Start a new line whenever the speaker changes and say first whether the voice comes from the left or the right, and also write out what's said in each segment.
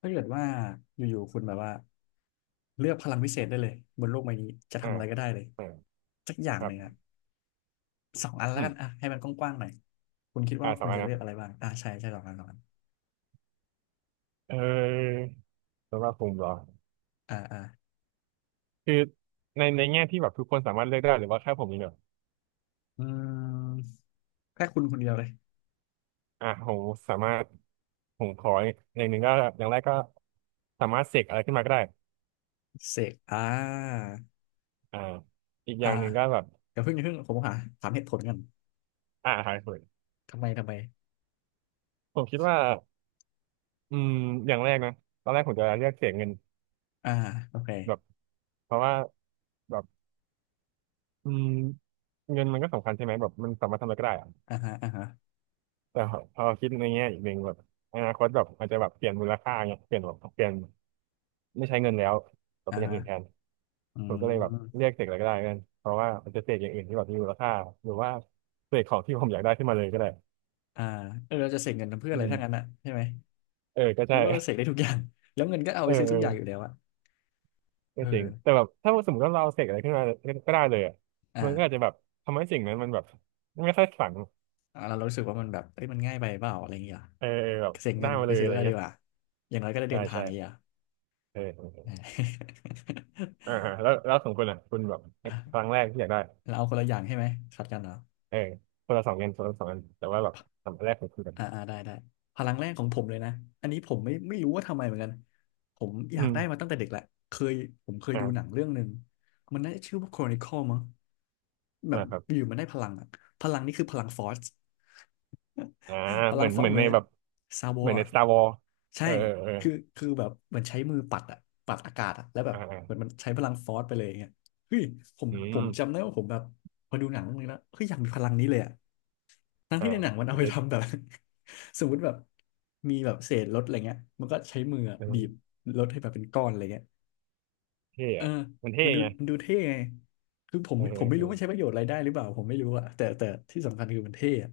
left: ถ้าเกิดว่าอยู่ๆคุณแบบว่าเลือกพลังพิเศษได้เลยบนโลกใบนี้จะ
right: อ่า
left: ทำอะไรก็ได้เลย
right: อ่า
left: สักอย่าง
right: ค
left: ห
right: รับ
left: นึ่งอะสองอันแล้
right: อื
left: วกันอ่ะ
right: ม
left: ให้มันกว้างๆหน่อยคุณคิดว่า
right: สอ
left: คุ
right: ง
left: ณ
right: อัน
left: จะเลื
right: นะ
left: อกอะไรบ้างอ่ะใช่ใช่สองอันสองอัน
right: เออสำหรับผมเหรอ
left: อ่าอ่า
right: คือในแง่ที่แบบทุกคนสามารถเลือกได้หรือว่าแค่ผมนี่างเดียว
left: อืมแค่คุณคนเดียวเลย
right: อ่ะผมสามารถผมขออย่างหนึ่งก็อย่างแรกก็สามารถเสกอะไรขึ้นมาก็ได้
left: เสก
right: อ่าอีกอ
left: อ่า
right: ย่างหนึ่งก็แบบ
left: เดี๋ยวเพิ่งอย่าเพิ่งผมหาถามเหตุผลกัน
right: หายเผย
left: ทำไมทำไม
right: ผมคิดว่าอืมอย่างแรกนะตอนแรกผมจะเลือกเสกเงิน
left: อ่าโอเค
right: แบบเพราะว่าแบบอืมเงินมันก็สำคัญใช่ไหมแบบมันสามารถทำอะไรก็ได้
left: อ่าฮะอ่าฮะ
right: แต่พอคิดในแง่อีกหนึ่งแบบอนาคตแบบอาจจะแบบเปลี่ยนมูลค่าเงี้ยเปลี่ยนแบบเปลี่ยนไม่ใช้เงินแล้วแต่
left: อ่า
right: เป็นอย่าง
left: ฮะ
right: อื่นแทน
left: อื
right: ผมก็เลยแบบ
left: ม
right: เรียกเสกอะไรก็ได้กันเพราะว่ามันจะเสกอย่างอื่นที่แบบมีมูลค่าหรือว่าเสกของที่ผมอยากได้ขึ้นมาเลยก็ได้
left: อ่าเออเราจะเสกเงินทำเพื่อ
right: อื
left: อะไร
right: ม
left: ถ้างั้นอะใช่ไหม
right: เออก็
left: ใน
right: ใช่
left: เมื่อเราเสกได้ทุกอย่างแล้วเงินก็เอา
right: เอ
left: ไป
right: อ
left: ซื้อ
right: เอ
left: ทุกอ
right: อ
left: ย่างอยู่แล้วอะ
right: ก็
left: เอ
right: จริง
left: อ
right: แต่แบบถ้าสมมติว่าเราเสกอะไรขึ้นมาก็ได้เลยอะมันก็อาจ
left: อ่า
right: จะแบบทำให้สิ่งนั้นมันแบบไม่ค่อยฝัง
left: อ่าเรารู้สึกว่ามันแบบเอ้ยมันง่ายไปเปล่าอะไรอย่างเงี้ย
right: เออเออแบบ
left: เสียเงิ
right: ได้
left: น
right: มา
left: ไป
right: เลย
left: ซื้
right: อะ
left: อ
right: ไร
left: อะไรดี
right: เงี้ย
left: กว่าอย่างน้อยก็ได้
right: ใช่
left: เดินทาง
right: ใช่
left: อีกอ่ะ
right: เออเออ เอออ่าฮะแล้วของคุณอ่ะคุณแบบ
left: อ่า
right: ค
left: อ่ะ
right: รั้งแรกที่อยากได้
left: เราเอาคนละอย่างใช่ไหมขัดกันเหรอ
right: เออคนละสองอันคนละสองอันแต่ว่าแบบสาำอันแรกของคุณกัน
left: อ่าอ่าได้ได้พลังแรกของผมเลยนะอันนี้ผมไม่รู้ว่าทำไมเหมือนกันผมอ
right: อื
left: ยาก
right: ม
left: ได้มาตั้งแต่เด็กแหละเคยผมเคยดูหนัง
right: อ่า
left: เรื่องหนึ่งมันน่าจะชื่อว่า Chronicle มั้งแบ
right: อ่า
left: บ
right: ครับ
left: อยู่มันได้พลังอ่ะพลังนี่คือพลังฟอร์ส
right: อ่า
left: พลั
right: เหมื
left: ง
right: อน
left: ฟอ
right: เห
left: ร์ส
right: มือ
left: เห
right: น
left: มือ
right: ใน
left: น
right: แบบ
left: ซาบ
right: เหมือนใน
left: อ่ะ
right: Star Wars
left: ใช่
right: เออเออ
left: คือคือแบบเหมือนใช้มือปัดอะปัดอากาศอะแล้วแบ
right: เอ
left: บ
right: ออ่าอ่า
left: เหมือนมันใช้พลังฟอร์สไปเลยอย่างเงี้ยเฮ้ยผม
right: อื
left: ผม
right: ม
left: จำได้ว่าผมแบบพอดูหนังเรื่องนี้แล้วเฮ้ยอยากมีพลังนี้เลยอะทั้ง
right: อ่า
left: ที่ในหนังมัน
right: มั
left: เอา
right: น
left: ไป
right: จะ
left: ทำแบบ สมมติแบบมีแบบเศษรถอะไรเงี้ยมันก็ใช้มืออะบีบ
right: เออ
left: รถให้แบบเป็นก้อนอะไรเงี้ย
right: เท่
left: เออ
right: อะมันเท่
left: มันดู
right: ไง
left: มันดูเท่ไงคือผม
right: เออเอ
left: ผม
right: อ
left: ไม่
right: เอ
left: รู้มันใช้ป
right: อ
left: ระโยชน์อะไรได้หรือเปล่าผมไม่รู้อะแต่ที่สำคัญคือมันเท่อะ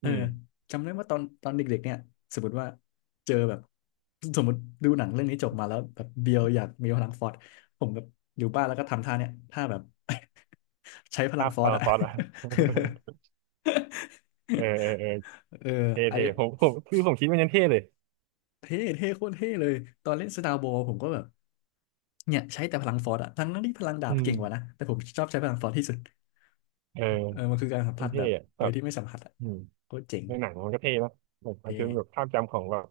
left: เอ
right: อื
left: อ
right: ม
left: จำได้ว่าตอนเด็กๆเนี่ยสมมติว่าเจอแบบสมมติดูหนังเรื่องนี้จบมาแล้วแบบเบียวอยากมีพลังฟอร์สผมแบบอยู่บ้านแล้วก็ทำท่าเนี่ยท่าแบบ ใช้พลั
right: ภา
left: ง
right: พ
left: ฟอร์
right: ฟา
left: ส
right: ร์
left: อะ
right: ฟอสอะ เออ เออเออ
left: เออ
right: เท่
left: ไอน
right: เท่
left: นี้
right: ผมคือผมคิดมันยังเท่เลย
left: เท่เท่โคตรเท่เลย ตอนเล่นสตาร์บอลผมก็แบบ เนี่ยใช้แต่พลังฟอร์สอะทั้งนั้นที่พลังดา
right: อื
left: บ
right: ม
left: เก่งกว่านะแต่ผมชอบใช้พลังฟอร์สที่สุด
right: เออ
left: เออมันคือการสัม
right: มั
left: ผั
right: น
left: สแบ
right: เท่
left: บ
right: อะ
left: โด
right: แบ
left: ย
right: บ
left: ที่ไม่สัมผัสอะ
right: อืม
left: โคตรเจ๋ง
right: ในหนังมันก็เท่นะแบบ
left: เ
right: มันจนแบบ
left: ท่
right: ภาพจำของแบบ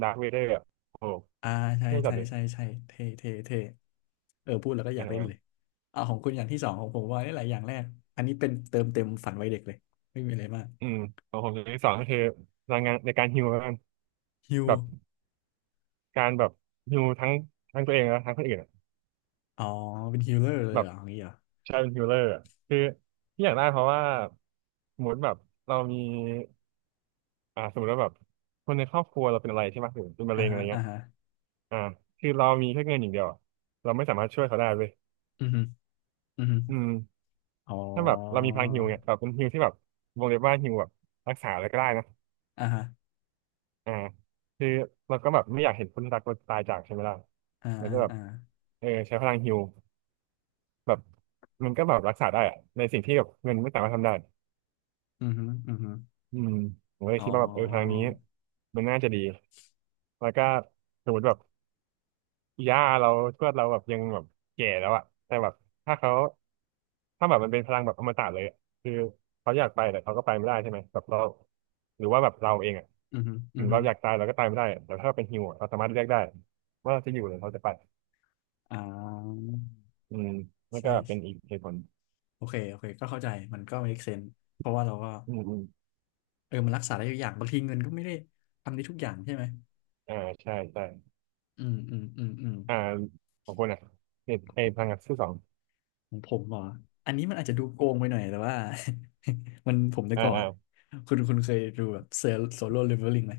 right: ดาร์คเวเดอร์อะโอ้โห
left: อ่าใช่
right: เท่จั
left: ใช่
right: ดเลย
left: ใช่ใช่เท่เท่เท่เออพูดแล้วก็อยากเล่นเลย
right: อ่า
left: อ่าของคุณอย่างที่สองของผมว่าได้หลายอย่างแรกอันนี้เป็นเติมเต็มฝันวัยเด็กเลยไม่มีอะไรมาก
right: อืมของผมอย่างที่สองก็คือพลังงานในการฮีลแล้วกัน
left: ฮิว
right: แบบการแบบฮีลทั้งตัวเองแล้วทั้งคนอื่นอะ
left: อ๋อเป็นฮิลเลอร์เล
right: แบ
left: ย
right: บ
left: เหรออย่างนี้เหรอ
right: ใช้เป็นฮีลเลอร์อะคือที่อยากได้เพราะว่าสมมติแบบเรามีสมมติว่าแบบคนในครอบครัวเราเป็นอะไรใช่ไหมหรือเป็นมะ
left: อ่า
right: เร็งอะ
left: ฮะ
right: ไร
left: อ่า
right: เงี้ย
left: ฮะ
right: อ่าคือเรามีแค่เงินอย่างเดียวอะเราไม่สามารถช่วยเขาได้เลย
left: อือฮึอือฮึ
right: อืม
left: อ๋อ
right: ถ้าแบบเรามีพลังฮีลเนี่ยแบบเป็นฮีลที่แบบวงเล็บว่าฮีลแบบรักษาอะไรก็ได้นะ
left: อ่าฮะ
right: อ่าคือเราก็แบบไม่อยากเห็นคนรักเราตายจากใช่ไหมล่ะ
left: อ่า
right: มัน
left: อ่า
right: ก็แบบ
left: อ่า
right: เออใช้พลังฮีลแบบมันก็แบบรักษาได้อะในสิ่งที่แบบเงินไม่สามารถทำได้
left: อือฮึอือฮึ
right: อืมผมก็เล
left: อ๋
right: ย
left: อ
right: คิดว่าแบบเออทางนี้มันน่าจะดีแล้วก็สมมติแบบ ย่าเราทวดเราแบบยังแบบแก่แล้วอะแต่แบบถ้าเขาถ้าแบบมันเป็นพลังแบบอมตะเลยอะคือเขาอยากไปแต่เขาก็ไปไม่ได้ใช่ไหมแบบเราหรือว่าแบบเราเองอะ
left: อือฮึอื
right: ถึ
left: อ
right: ง
left: ฮึ
right: เราอยากตายเราก็ตายไม่ได้อะแต่ถ้าเป็นฮิวอะเราสามารถเลือกได้ว่าเราจะอยู่หรือเราจะไป
left: อ่า
right: อืมนั่น
left: ใช่
right: ก็เป็นอีกเหตุผล
left: โอเคโอเคก็เข้าใจมันก็ make sense เพราะว่าเราก็
right: อืมอืม
left: เออมันรักษาได้ทุกอย่างบางทีเงินก็ไม่ได้ทำได้ทุกอย่างใช่ไหม
right: อ่าใช่ใช่
left: อืมอืมอืมอืม
right: อ่าขอบคุณนะเนี่ยไอ้พลังงานที่สอง
left: ของผมเหรออันนี้มันอาจจะดูโกงไปหน่อยแต่ว่า มันผมแต่
right: อ่า
left: ก่อน
right: อ่า
left: คุณเคยดูแบบเซลโซโล่เลเวลลิ่งไหม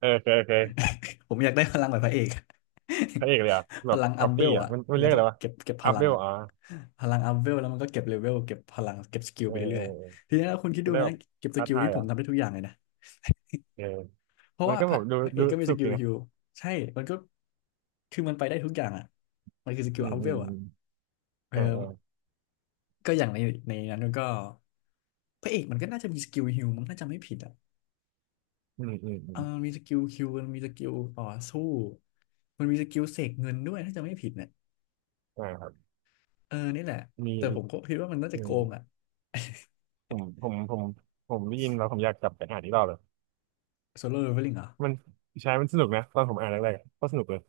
right: เออเคยเคย
left: ผมอยากได้พลังแบบพระเอก
right: พระเอกเลยอ่ะ
left: พ
right: แบบ
left: ลังอั
right: ก๊อ
left: พ
right: ป
left: เว
right: ปี้
left: ล
right: อ่ะ
left: อะ
right: มัน
left: แล้
right: เรี
left: ว
right: ยก
left: ก็
right: อะไรวะ
left: เก็บพ
right: อัพ
left: ลั
right: เว
left: ง
right: ล
left: อะ
right: อ่ะ
left: พลังอัพเวลแล้วมันก็เก็บเลเวลเก็บพลังเก็บสกิล
right: เอ
left: ไป
right: อเอ
left: เรื่
right: อ
left: อย
right: เออ
left: ๆทีนี้ถ้าคุณคิด
right: จะ
left: ดู
right: ได้แบ
left: นะ
right: บ
left: เก็บส
right: ท้า
left: กิล
right: ทาย
left: นี่ผ
right: อ่ะ
left: มทำได้ทุกอย่างเลยนะ
right: เออ
left: เพราะ
right: มัน
left: ว่า
right: ก็
left: พ
right: แบ
left: ระ
right: บดู
left: พระเอ
right: ดู
left: กก็มีส
right: สุก
left: กิ
right: อ
left: ล
right: ยนะ
left: ฮิลใช่มันก็คือมันไปได้ทุกอย่างอ่ะมันคือสกิ
right: อื
left: ล
right: ม
left: อัพ
right: อื
left: เว
right: ม
left: ลอ่ะ
right: อืม
left: เอ
right: เอ
left: อ
right: อเออ
left: ก็อย่างในในนั้นมันก็พระเอกมันก็น่าจะมีสกิลฮิลมันน่าจะไม่ผิดอ่ะ
right: อืมอืมอื
left: เออ
right: ม
left: มันมีสกิลฮิลมันมีสกิลต่อสู้มันมีสกิลเสกเงินด้วยถ้าจะไม่ผิดเนี่ย
right: อ่าครับ
left: เออนี่แหละ
right: มี
left: แต่ผ
right: อีก
left: มก็คิดว่ามันน่า
right: อื
left: จะโก
right: ม
left: งอ่ะ
right: ผมผมผมผมได้ยินแล้วผมอยากกลับไปอ่านอีกรอบเลย
left: โซโล่เลเวลลิ่งเหรอ
right: มันใช้มันสนุกนะตอนผมอ่านแรกๆอะก็สนุกเลย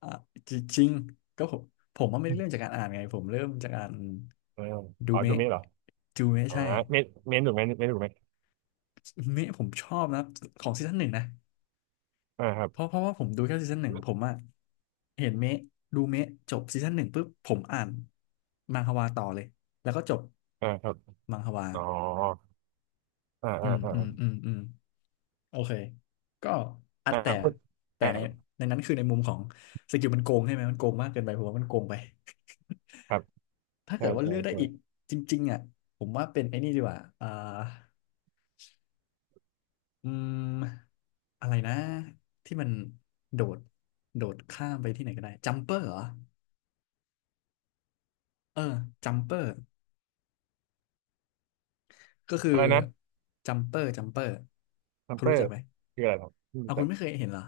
left: อ่ะจริงๆก็ผมผมว่าไม่ได้เริ่มจากการอ่านไงผมเริ่มจากการ
right: เออ
left: ดู
right: ดู
left: เมะ
right: เมนเหรอ
left: จูเมะ
right: อ๋อ
left: ใช่
right: เมนเมนถูกไหมเมนถูกไหม
left: เมะผมชอบนะของซีซั่นหนึ่งนะ
right: อ่าครับ
left: เพราะว่าผมดูแค่ซีซั่นหนึ่งผมอะเห็นเมะดูเมะจบซีซั่นหนึ่งปุ๊บผมอ่านมังฮวาต่อเลยแล้วก็จบ
right: อ่าครับ
left: มังฮวา
right: อ๋ออ่า
left: อื
right: อ่า
left: ม
right: อ่า
left: อืมอืมอืมโอเคก็อัด
right: อ่า
left: แต่
right: พูด
left: แต่
right: อ่า
left: ในในนั้นคือในมุมของสกิลมันโกงใช่ไหมมันโกงมากเกินไปผมว่ามันโกงไป
right: ครับ
left: ถ้า
right: ใช่
left: เกิดว่า
right: ใช่
left: เลือกได้
right: ใช่
left: อีกจริงๆอ่ะผมว่าเป็นไอ้นี่ดีกว่าอ่า อืมอะไรนะที่มันโดดโดดข้ามไปที่ไหนก็ได้จัมเปอร์เหรอเออจัมเปอร์ก็คือ
right: อะไรนะ
left: จัมเปอร์
right: ซัม
left: คุณ
right: เปอ
left: รู้จัก
right: ร์
left: ไหม
right: คืออะไรครับ
left: เอาคุ
right: แต่
left: ณไม่เคยเห็นเหรอ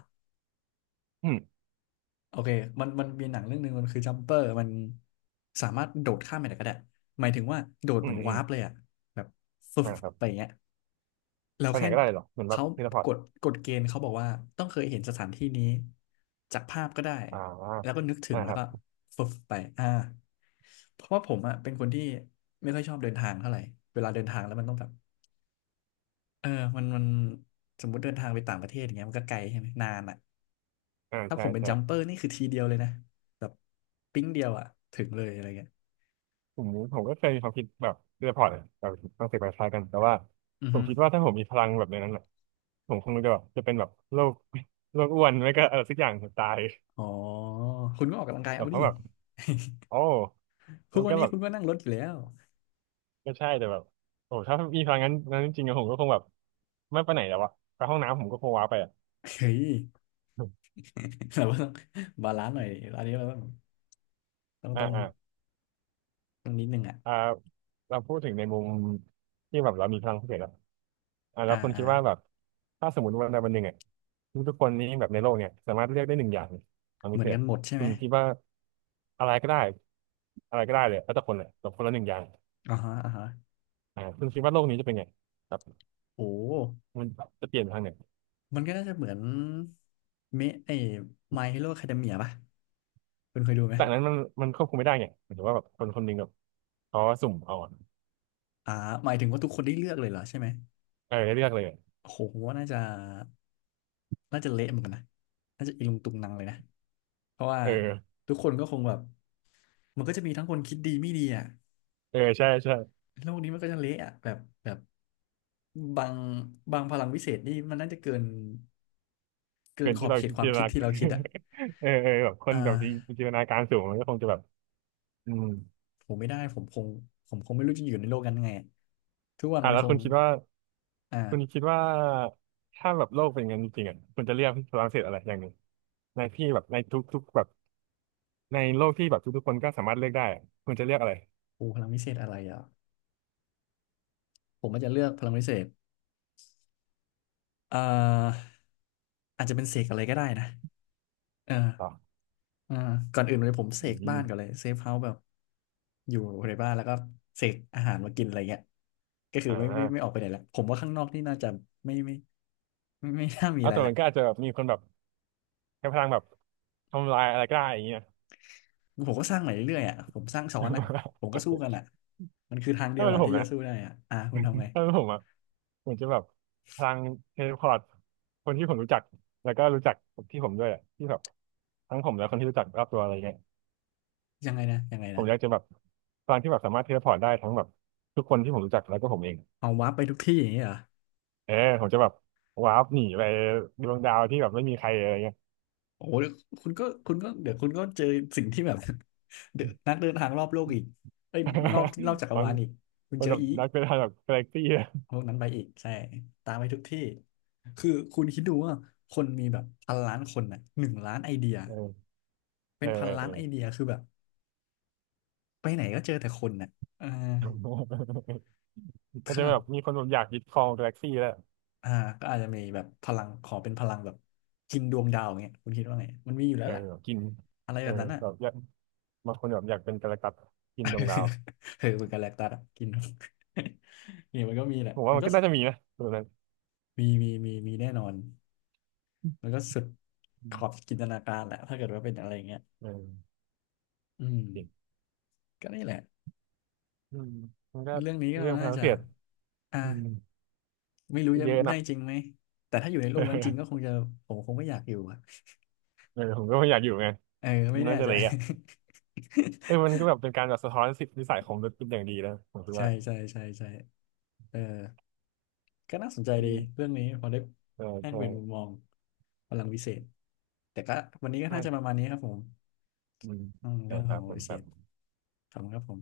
right: อืม
left: โอเคมันมีหนังเรื่องหนึ่งมันคือจัมเปอร์มันสามารถโดดข้ามไปไหนก็ได้หมายถึงว่าโดด
right: อื
left: เหมือ
right: ม
left: น
right: อื
left: วา
right: ม
left: ร์ปเลยอะแบบฟึบ
right: อ่าครับ
left: ไปอย่างเงี้ย เรา
right: ไปไหน
left: แค่
right: ก็ได้เหรอเหมือนแบบ
left: เขา
right: เทเลพอร์
left: ก
right: ต
left: ฎกฎเกณฑ์เขาบอกว่าต้องเคยเห็นสถานที่นี้จากภาพก็ได้
right: อ่า
left: แล้วก็นึกถึ
right: อ่า
left: ง
right: ค
left: แล้ว
right: รั
left: ก็
right: บ
left: ฟึบไปอ่าเพราะว่าผมอ่ะเป็นคนที่ไม่ค่อยชอบเดินทางเท่าไหร่เวลาเดินทางแล้วมันต้องแบบเออมันสมมุติเดินทางไปต่างประเทศอย่างเงี้ยมันก็ไกลใช่ไหมนานอ่ะ
right: อ่า
left: ถ้าผ
right: ใช่
left: มเป็น
right: ใช่
left: จัมเปอร์นี่คือทีเดียวเลยนะแบบปิ๊งเดียวอ่ะถึงเลยอะไรเงี้ย
right: กลุ่มนี้ผมก็เคยมีความคิดแบบเรื่องพอร์ตแบบต้องเสกไปคล้ายกันแต่ว่า
left: อือ
right: ผ
left: ฮึ
right: มคิดว่าถ้าผมมีพลังแบบในนั้นอ่ะผมคงจะแบบจะเป็นแบบโรค โรคอ้วนไม่ก็อะไรสักอย่างถึงตาย
left: อ๋อคุณก็ออกกำลังกาย
right: แบ
left: เอา
right: บเพ
left: ดิ
right: ราะแบบ โอ้
left: ทุ
right: มั
left: ก
right: น
left: วั
right: ก็
left: นนี้
right: แบบ
left: คุณก็นั่งรถอยู่แล้ว
right: ก็ใช่แต่แบบโอ้ถ้ามีพลังงั้นนั้นจริงๆอะผมก็คงแบบไม่ไปไหนแล้วอะไปห้องน้ำผมก็คงว้าไปอะ
left: เฮ้ย เราก็ต้องบาลานซ์หน่อยอันนี้เราต้องต้อง
right: อ่า
left: ต้อ ง
right: อ่า
left: ต้องนิดนึงอ่ะ
right: อ่าเราพูดถึงในมุมที่แบบเรามีพลังพิเศษแล้วอ่าแล้
left: อ่า
right: วคุณ
left: อ่า
right: คิดว่าแบบถ้าสมมติวันใดวันหนึ่งอ่ะทุกๆคนนี้แบบในโลกเนี่ยสามารถเลือกได้หนึ่งอย่างพลัง
left: เห
right: พิ
left: มือ
right: เศ
left: นกั
right: ษ
left: นหมดใช่ไห
right: คุ
left: ม
right: ณคิดว่าอะไรก็ได้อะไรก็ได้เลยแล้วแต่คนเลยแต่คนละหนึ่งอย่าง
left: อ่าฮะอ่าฮะ
right: อ่าคุณคิดว่าโลกนี้จะเป็นไงครับ
left: โอ้
right: มันจะเปลี่ยนไปทางไหน
left: มันก็น่าจะเหมือนเมะไอ้ My Hero Academia ป่ะคุณเคยดูไหม
right: แต่อันนั้นมันควบคุมไม่ได้ไงหมายถึงว่าแบบคนคนหนึ่งแบบเขาสุ่มเอาอะ
left: อ่าหมายถึงว่าทุกคนได้เลือกเลยเหรอใช่ไหม
right: เออให้เลือกเลยอะ
left: โอ้โหผมว่าน่าจะเละเหมือนกันนะน่าจะอีลุงตุงนังเลยนะเพราะว่า
right: เออ
left: ทุกคนก็คงแบบมันก็จะมีทั้งคนคิดดีไม่ดีอ่ะ
right: เออใช่ใช่
left: โลกนี้มันก็จะเละอ่ะแบบบางบางพลังวิเศษนี่มันน่าจะเกิน เกิ
right: เกิ
left: น
right: น
left: ขอ
right: ที่
left: บ
right: เรา
left: เขต
right: จิน
left: ค
right: ต
left: วามคิ
right: นา
left: ดที่เราคิดอ่ะ
right: เออเออแบบค
left: อ่
right: นแบบ
left: า
right: จินตนาการสูงมันก็คงจะแบบอืม
left: ผมไม่ได้ผมคงไม่รู้จะอยู่ในโลกนั้นยังไงอะทุกวัน
right: อ่ะ
left: มัน
right: แล้
left: ค
right: ว
left: ง
right: คุณคิดว่าคุณ
left: อ่า
right: คิดว่าถ้าแบบโลกเป็นอย่างนั้นจริงๆอ่ะคุณจะเลือกฝรั่งเศสอะไรอย่างหนึ่งในที่แบบในทุกๆแบบในโลกที่แบบทุกๆคนก็สามารถเลือกได้อะคุณจะเลือกอะไร
left: โอ้พลังวิเศษอะไรอ่ะ ผมอาจจะเลือกพลังวิเศษอ่าอาจจะเป็นเสกอะไรก็ได้นะเออ
right: ต่อ
left: อ่าก่อนอื่นเลยผมเส
right: อื
left: กบ้า
right: ม
left: นก่อนเลยเซฟเฮาส์แบบอยู่ในบ้านแล้วก็เสกอาหารมากินอะไรเงี้ยก็คือ
right: อ่
left: ไม่อ
right: า
left: อกไปไหนละผมว่าข้างนอกนี่น่าจะไม่ไม่ไม่น่ามี
right: เอา
left: อะไร
right: ตัว
left: ละ
right: มันก็อาจจะแบบมีคนแบบใช้พลังแบบทำลายอะไรก็ได้อย่างเงี้ย
left: ผมก็สร้างใหม่เรื่อยๆอ่ะผมสร้างซ้อนอ่ะผมก็สู้กัน อ่ะมันคือทางเดี
right: ถ้า
left: ยว
right: เป็น
left: อ่ะ
right: ผ
left: ที่
right: ม
left: จะ
right: นะ
left: สู้ได้อ่ะอ่ะคุณทำไง
right: ถ้าเป็นผมอ่ะ เหมือนจะแบบพลังเทเลพอร์ตคนที่ผมรู้จักแล้วก็รู้จักที่ผมด้วยอะที่แบบทั้งผมและคนที่รู้จักรอบตัวอะไรเงี้ย
left: ยังไง
right: ผ
left: นะ
right: มอยากจะแบบพลังที่แบบสามารถเทเลพอร์ตได้ทั้งแบบทุกคนที่ผมรู้จักแล้วก็ผมเอง
left: เอาวาร์ปไปทุกที่อย่างนี้เหรอ
right: เออผมจะแบบว้าร์ปหนีไปดวงดาวที่แบบไม่มีใครอะไรเงี้ย
left: โอ้โหคุณก็เดี๋ยวคุณก็เจอสิ่งที่แบบ เดี๋ยวนักเดินทางรอบโลกอีกเอ้ยนอก จัก
right: ต
left: ร
right: อน
left: วาลอีกคุณ
right: เป็
left: เจ
right: น
left: อ
right: แบบ
left: อีก
right: นักเป็นแบบกาแล็กซี่อะ
left: พวกนั้นไปอีกใช่ตามไปทุกที่คือคุณคิดดูว่าคนมีแบบพันล้านคนน่ะหนึ่งล้านไอเดีย
right: เออ
left: เป็
right: เอ
left: น
right: อ
left: พันล้า
right: เอ
left: นไอเดี
right: อ
left: ยคือแบบไปไหนก็เจอแต่คนน่ะเออ
right: เออก็
left: ข
right: จะ
left: นา
right: แบ
left: ด
right: บมีคนแบบอยากยึดครองกาแล็กซี่แล้ว
left: อ่าก็อาจจะมีแบบพลังขอเป็นพลังแบบกินดวงดาวอย่างเงี้ยคุณคิดว่าไงมันมีอยู่แล้
right: เอ
left: ว
right: อ
left: ล่ะ
right: แบบกิน
left: อะไร
right: เอ
left: แบ
right: อ
left: บนั้นอ่ะ
right: แบบอยากบางคนแบบอยากเป็นกาแล็กตัสกินดวงดาว
left: เออเหมือนกับแลคตัสอะกิน เนี่ยมันก็มีแหละ
right: ผมว่า
left: มัน
right: มัน
left: ก็
right: ก็น่าจะมีนะตัวนั้น
left: มีแน่นอนมันก็สุด
right: อื
left: ขอบ
right: ม
left: จินตนาการแหละถ้าเกิดว่าเป็นอะไรอย่างเงี้ย
right: เออ
left: อืม
right: จริง
left: ก็นี่แหละ
right: อืมมันก็
left: เรื่องนี้ก็
right: เรื่องพ
left: น่า
right: ลัง
left: จะ
right: เสียด
left: อ่า
right: อืม
left: ไม่รู้
right: ก็
left: จะ
right: เยอะ
left: ได้
right: นะ
left: จริงไหมแต่ถ้าอยู่ในโลกนั้นจริงก็ค งจะผมคงไม่อยากอยู่อะ
right: เออผมก็ไม่อยากอยู่ไง
left: เออ
right: มั
left: ไม่
right: น
left: แน่
right: น่าจะ
left: ใจ
right: เละอ่ะ เออมันก็แบบเป็นการแบบสะท้อนสิทธินิสัยของมนุษย์เป็นอย่างดีนะผมคิด
left: ใช่
right: ว่า
left: ใช่ใช่ใช่เออ ก็น่าสนใจ
right: อื
left: ดี
right: ม
left: เรื่องนี้พอได้
right: เออ
left: แลก
right: เออ
left: เปลี่ยนมุมมองพลังวิเศษแต่ก็วันนี้ก็น่าจะประ
right: ใช่
left: มาณนี้ครับผม
right: อืม
left: อืม
right: ครั
left: เรื่อ
right: บ
left: ง
right: ค
left: ขอ
right: รั
left: ง
right: บผม
left: วิเศ
right: ครับ
left: ษขอบคุณครับผม